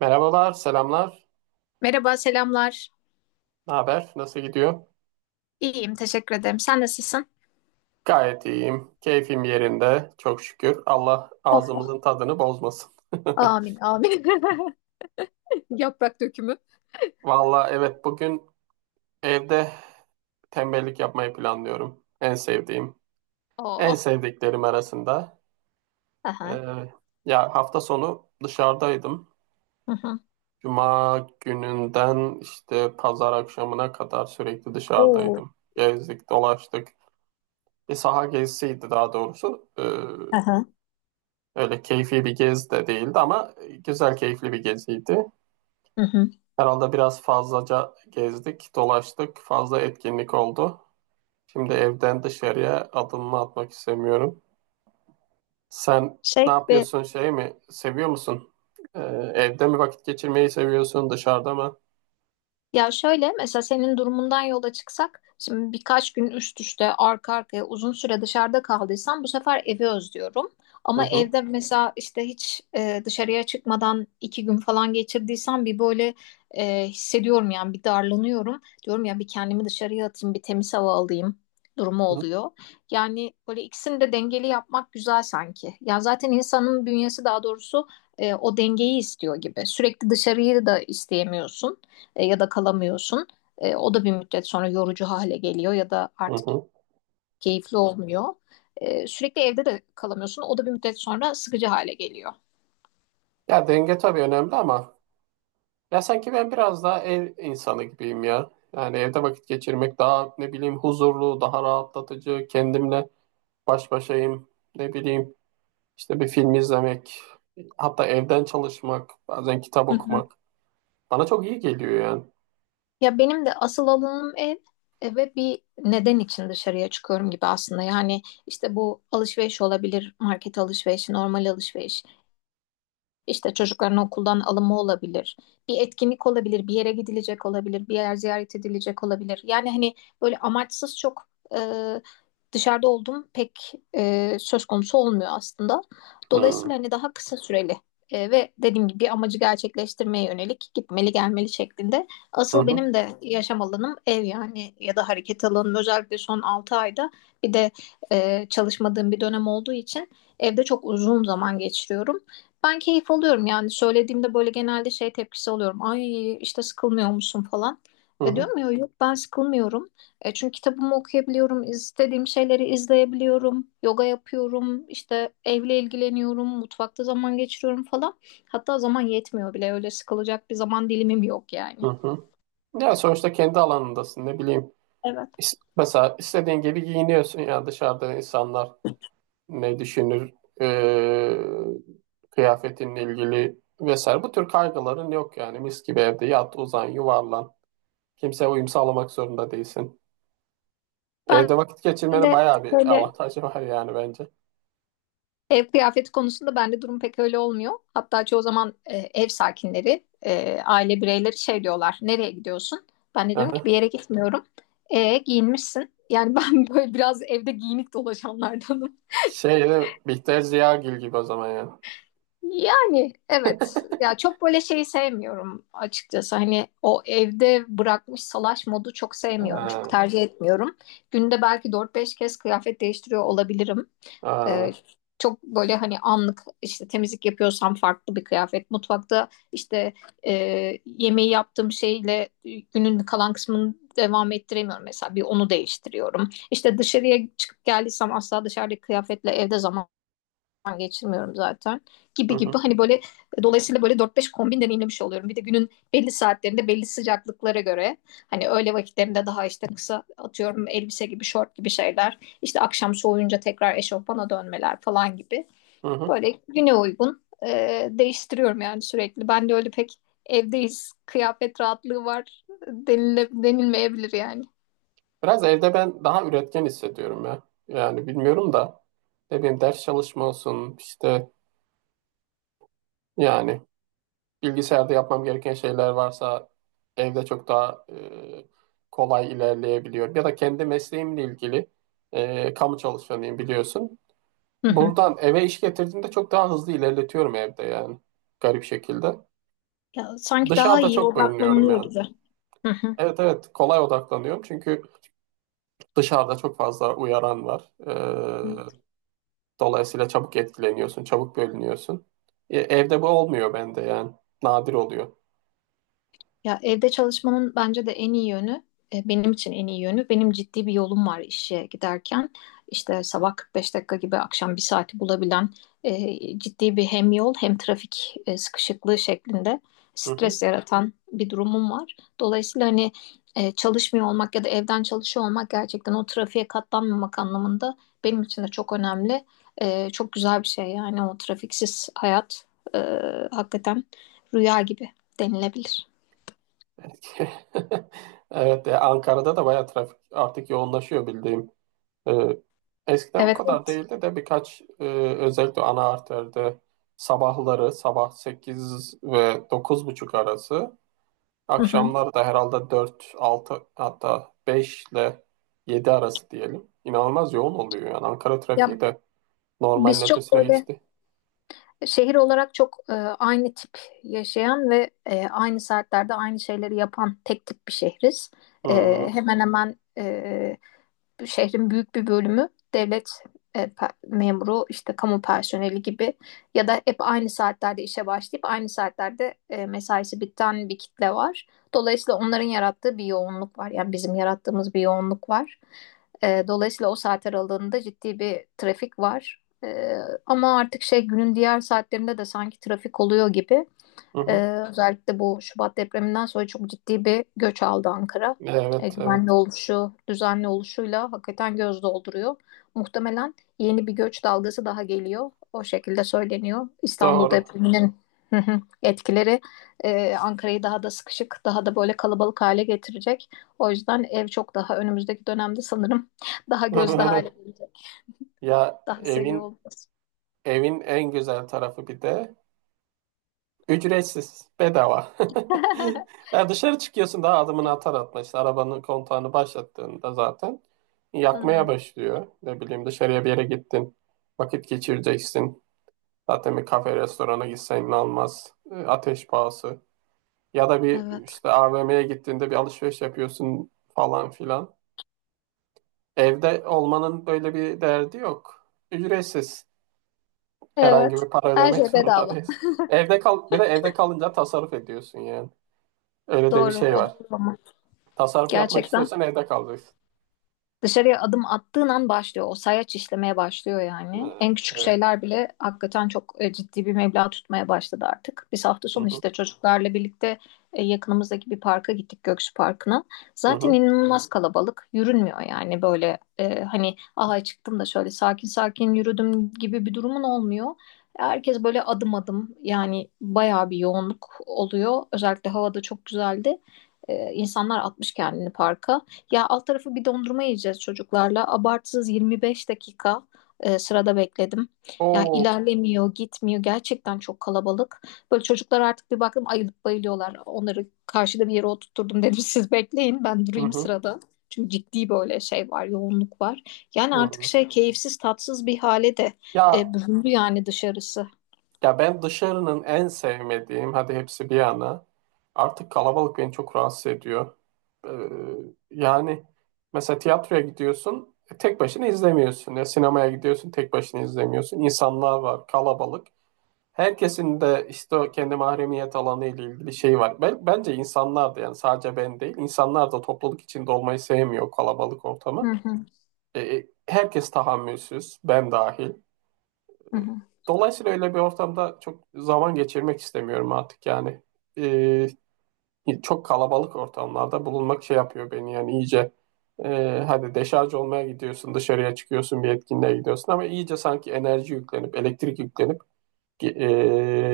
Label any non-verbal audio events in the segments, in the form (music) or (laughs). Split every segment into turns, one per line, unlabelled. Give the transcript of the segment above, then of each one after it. Merhabalar, selamlar.
Merhaba, selamlar.
Ne haber? Nasıl gidiyor?
İyiyim, teşekkür ederim. Sen nasılsın?
Gayet iyiyim. Keyfim yerinde. Çok şükür. Allah
Of, oh.
ağzımızın tadını bozmasın. (laughs)
Amin, amin. (laughs) Yaprak dökümü.
Valla evet bugün evde tembellik yapmayı planlıyorum. En sevdiğim.
Oh,
En
oh.
sevdiklerim arasında.
Aha.
Ee, ya hafta sonu dışarıdaydım.
Hı hı.
Cuma gününden işte pazar akşamına kadar sürekli
Oo.
dışarıdaydım. Gezdik, dolaştık. Bir saha gezisiydi daha doğrusu.
Aha.
Öyle keyfi bir gez de değildi ama güzel keyifli bir geziydi.
Hı hı.
Herhalde biraz fazlaca gezdik, dolaştık, fazla etkinlik oldu. Şimdi evden dışarıya adımımı atmak istemiyorum. Sen
Şey
ne
gibi
yapıyorsun, şey mi? Seviyor musun? Ee, evde mi vakit geçirmeyi seviyorsun, dışarıda mı?
Ya şöyle mesela senin durumundan yola çıksak şimdi birkaç gün üst üste arka arkaya uzun süre dışarıda kaldıysam bu sefer evi özlüyorum.
Hı
Ama
hı,
evde mesela işte hiç dışarıya çıkmadan 2 gün falan geçirdiysem bir böyle hissediyorum yani bir darlanıyorum. Diyorum ya bir kendimi dışarıya atayım bir temiz hava alayım durumu
hı
oluyor. Yani böyle ikisini de dengeli yapmak güzel sanki. Ya zaten insanın bünyesi daha doğrusu o dengeyi istiyor gibi. Sürekli dışarıyı da isteyemiyorsun ya da kalamıyorsun. O da bir müddet sonra yorucu hale geliyor ya da
hı,
artık
hı.
keyifli olmuyor. Sürekli evde de kalamıyorsun. O da bir müddet sonra sıkıcı hale geliyor.
Ya denge tabii önemli ama ya sanki ben biraz daha ev insanı gibiyim ya. Yani evde vakit geçirmek daha ne bileyim huzurlu, daha rahatlatıcı, kendimle baş başayım, ne bileyim işte bir film izlemek, hatta evden çalışmak, bazen kitap
Hı hı.
okumak bana çok iyi geliyor yani.
Ya benim de asıl alanım ev ve bir neden için dışarıya çıkıyorum gibi aslında. Yani işte bu alışveriş olabilir, market alışverişi, normal alışveriş. İşte çocukların okuldan alımı olabilir, bir etkinlik olabilir, bir yere gidilecek olabilir, bir yer ziyaret edilecek olabilir. Yani hani böyle amaçsız çok e, dışarıda olduğum pek söz konusu olmuyor aslında.
Hmm.
Dolayısıyla hani daha kısa süreli ve dediğim gibi bir amacı gerçekleştirmeye yönelik gitmeli gelmeli şeklinde.
Hı
Asıl
hı,
benim de yaşam alanım ev yani ya da hareket alanım özellikle son 6 ayda bir de çalışmadığım bir dönem olduğu için evde çok uzun zaman geçiriyorum. Ben keyif alıyorum yani söylediğimde böyle genelde şey tepkisi alıyorum. Ay işte sıkılmıyor musun falan.
hı
E
hı,
diyorum ya yok ben sıkılmıyorum. Çünkü kitabımı okuyabiliyorum, istediğim şeyleri izleyebiliyorum, yoga yapıyorum, işte evle ilgileniyorum, mutfakta zaman geçiriyorum falan. Hatta zaman yetmiyor bile öyle sıkılacak bir zaman dilimim yok
hı
yani.
hı. Ya sonuçta kendi alanındasın ne bileyim.
Evet.
Mesela istediğin gibi giyiniyorsun ya dışarıda insanlar ne düşünür, ee, kıyafetinle ilgili vesaire. Bu tür kaygıların yok yani mis gibi evde yat, uzan, yuvarlan. Kimseye uyum sağlamak zorunda değilsin.
Ben
Evde vakit geçirmenin
de
bayağı bir
böyle
avantajı (laughs) var yani bence.
Ev kıyafeti konusunda bende durum pek öyle olmuyor. Hatta çoğu zaman ev sakinleri, aile bireyleri şey diyorlar, nereye gidiyorsun? Ben de diyorum ki
Aha.
bir yere gitmiyorum. Giyinmişsin. Yani ben (laughs) böyle biraz evde giyinik dolaşanlardanım.
Şey de Bihter Ziyagil gibi o zaman yani.
Yani evet, ya çok böyle şeyi sevmiyorum açıkçası. Hani o evde bırakmış salaş modu çok sevmiyorum, çok
Aa,
tercih etmiyorum. Günde belki dört beş kez kıyafet değiştiriyor olabilirim.
aa.
Ee, çok böyle hani anlık işte temizlik yapıyorsam farklı bir kıyafet. Mutfakta işte e, yemeği yaptığım şeyle günün kalan kısmını devam ettiremiyorum mesela bir onu değiştiriyorum. İşte dışarıya çıkıp geldiysem asla dışarıdaki kıyafetle evde zaman geçirmiyorum zaten
Hı
gibi gibi
hı,
hani böyle dolayısıyla böyle dört beş kombin deneyimlemiş oluyorum. Bir de günün belli saatlerinde belli sıcaklıklara göre hani öğle vakitlerinde daha işte kısa atıyorum elbise gibi şort gibi şeyler işte akşam soğuyunca tekrar eşofmana dönmeler falan gibi
hı hı.
böyle güne uygun değiştiriyorum yani sürekli. Ben de öyle pek evdeyiz kıyafet rahatlığı var denile, denilmeyebilir yani.
Biraz evde ben daha üretken hissediyorum ya. Yani bilmiyorum da ne bileyim ders çalışma olsun işte yani bilgisayarda yapmam gereken şeyler varsa evde çok daha kolay ilerleyebiliyorum. Ya da kendi mesleğimle ilgili kamu çalışanıyım biliyorsun.
Hı hı.
Buradan eve iş getirdiğimde çok daha hızlı ilerletiyorum evde yani garip şekilde.
Ya sanki daha
Dışarıda
iyi
çok bölünüyorum
odaklanılıyor
yani.
gibi. Hı hı.
Evet, evet, kolay odaklanıyorum çünkü dışarıda çok fazla uyaran var. Dolayısıyla çabuk etkileniyorsun, çabuk bölünüyorsun. Evde bu olmuyor bende yani nadir oluyor.
Ya evde çalışmanın bence de en iyi yönü, benim için en iyi yönü, benim ciddi bir yolum var işe giderken. İşte sabah 45 dakika gibi akşam bir saati bulabilen ciddi bir hem yol hem trafik sıkışıklığı şeklinde
Hı hı.
stres yaratan bir durumum var. Dolayısıyla hani çalışmıyor olmak ya da evden çalışıyor olmak gerçekten o trafiğe katlanmamak anlamında benim için de çok önemli. Çok güzel bir şey yani o trafiksiz hayat e, hakikaten rüya gibi denilebilir.
(laughs) Evet, Ankara'da da bayağı trafik artık yoğunlaşıyor bildiğim. Ee, eskiden bu
Evet,
kadar
evet.
değildi de birkaç özellikle ana arterde sabahları sabah 8 ve 9.30 arası,
Hı hı.
akşamlar da herhalde 4 6, hatta 5 ile 7 arası diyelim. İnanılmaz yoğun oluyor yani. Ankara
Ya
trafiği de normalin
biz çok
ötesine
böyle
geçti.
Şehir olarak çok aynı tip yaşayan ve aynı saatlerde aynı şeyleri yapan tek tip bir şehriz. E,
Hmm,
hemen hemen şehrin büyük bir bölümü devlet memuru, işte kamu personeli gibi ya da hep aynı saatlerde işe başlayıp aynı saatlerde mesaisi biten bir kitle var. Dolayısıyla onların yarattığı bir yoğunluk var. Yani bizim yarattığımız bir yoğunluk var. Dolayısıyla o saat aralığında ciddi bir trafik var. Ee, ama artık şey günün diğer saatlerinde de sanki trafik oluyor gibi.
hı
Ee,
hı.
özellikle bu Şubat depreminden sonra çok ciddi bir göç aldı Ankara. Ee,
Evet,
güvenli
evet.
oluşu, düzenli oluşuyla hakikaten göz dolduruyor. Muhtemelen yeni bir göç dalgası daha geliyor. O şekilde söyleniyor. İstanbul
Doğru.
depreminin, hı hı, etkileri Ankara'yı daha da sıkışık, daha da böyle kalabalık hale getirecek. O yüzden ev çok daha önümüzdeki dönemde sanırım (laughs) daha gözde hale
(laughs)
gelecek.
Ya
Daha seviyor
evin
olacağız.
evin en güzel tarafı bir de ücretsiz, bedava. (laughs)
(laughs)
Ya dışarı çıkıyorsun daha adımını atar atmaz. İşte arabanın kontağını başlattığında zaten
Hı
yakmaya
hı.
başlıyor. Ne bileyim dışarıya bir yere gittin, vakit geçireceksin. Zaten bir kafe restorana gitsen almaz. Ateş pahası. Ya da bir
Evet.
işte AVM'ye gittiğinde bir alışveriş yapıyorsun falan filan. Evde olmanın böyle bir derdi yok. Ücretsiz. Herhangi
Evet.
bir para
Her
ödemek (laughs)
şey
zorunda
bedava.
değilsin. Evde kal, bir de evde kalınca tasarruf ediyorsun yani. Öyle de bir
Doğru.
şey
O
var.
doğru ama.
Tasarruf yapmak
Gerçekten.
istiyorsan evde kalacaksın.
Dışarıya adım attığın an başlıyor. O sayaç işlemeye başlıyor yani.
Ee,
En küçük
Evet.
şeyler bile hakikaten çok ciddi bir meblağ tutmaya başladı artık. Biz hafta
Hı
sonu
hı.
işte çocuklarla birlikte yakınımızdaki bir parka gittik Göksu Parkı'na.
Hı
Zaten
hı.
inanılmaz kalabalık. Yürünmüyor yani böyle hani aha çıktım da şöyle sakin sakin yürüdüm gibi bir durumun olmuyor. Herkes böyle adım adım yani bayağı bir yoğunluk oluyor. Özellikle havada çok güzeldi. E, insanlar atmış kendini parka. Ya alt tarafı bir dondurma yiyeceğiz çocuklarla. Abartsız 25 dakika sırada bekledim. Ya
Oo.
ilerlemiyor, gitmiyor. Gerçekten çok kalabalık. Böyle çocuklar artık bir baktım ayılıp bayılıyorlar. Onları karşıda bir yere oturtturdum dedim (laughs) siz bekleyin ben
Hı
durayım
hı.
sırada. Çünkü ciddi böyle şey var, yoğunluk var.
Hı
Yani artık
hı.
şey keyifsiz, tatsız bir hale de
Ya
büründü yani dışarısı.
Ya ben dışarının en sevmediğim, hadi hepsi bir yana. Artık kalabalık beni çok rahatsız ediyor. Ee, yani mesela tiyatroya gidiyorsun, tek başına izlemiyorsun. Ya sinemaya gidiyorsun, tek başına izlemiyorsun. İnsanlar var, kalabalık. Herkesin de işte o kendi mahremiyet alanı ile ilgili şey var. Ben, bence insanlar da yani sadece ben değil, insanlar da topluluk içinde olmayı sevmiyor kalabalık
Hı
ortamı.
hı,
Herkes tahammülsüz, ben dahil.
hı hı.
Dolayısıyla öyle bir ortamda çok zaman geçirmek istemiyorum artık yani. Ee, çok kalabalık ortamlarda bulunmak şey yapıyor beni yani iyice, hadi deşarj olmaya gidiyorsun, dışarıya çıkıyorsun, bir etkinliğe gidiyorsun ama iyice sanki enerji yüklenip, elektrik yüklenip ge-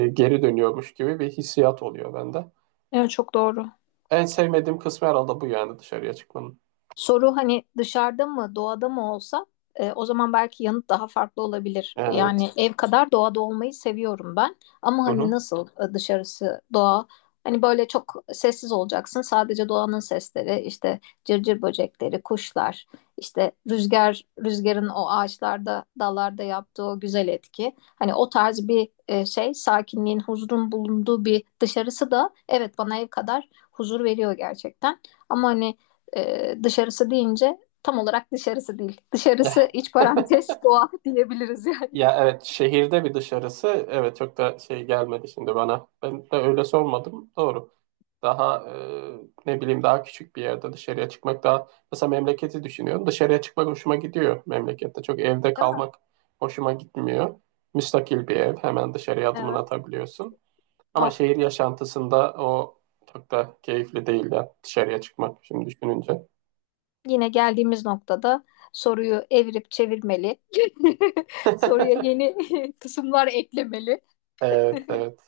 geri dönüyormuş gibi bir hissiyat oluyor bende.
Evet çok doğru.
En sevmediğim kısmı herhalde bu yani dışarıya çıkmanın.
Soru hani dışarıda mı, doğada mı olsa o zaman belki yanıt daha farklı olabilir. Yani
Evet.
ev kadar doğada olmayı seviyorum ben. Ama
Hı
hani
hı.
nasıl dışarısı doğa? Hani böyle çok sessiz olacaksın. Sadece doğanın sesleri, işte cırcır böcekleri, kuşlar, işte rüzgar, rüzgarın o ağaçlarda, dallarda yaptığı o güzel etki. Hani o tarz bir şey, sakinliğin, huzurun bulunduğu bir dışarısı da evet bana ev kadar huzur veriyor gerçekten. Ama hani dışarısı deyince tam olarak dışarısı değil. Dışarısı iç
(laughs)
parantez (laughs) doğa diyebiliriz yani.
Ya evet, şehirde bir dışarısı evet çok da şey gelmedi şimdi bana. Ben de öyle sormadım. Doğru. Daha ne bileyim daha küçük bir yerde dışarıya çıkmak daha, mesela memleketi düşünüyorum. Dışarıya çıkmak hoşuma gidiyor memlekette. Çok evde
Değil mi?
kalmak hoşuma gitmiyor. Müstakil bir ev, hemen dışarıya adımını
Evet.
atabiliyorsun. Ama
Ah,
şehir yaşantısında o çok da keyifli değil ya dışarıya çıkmak şimdi düşününce.
yine geldiğimiz noktada soruyu evirip çevirmeli. (laughs) Soruya yeni
(laughs)
(laughs) kısımlar eklemeli.
Evet, evet.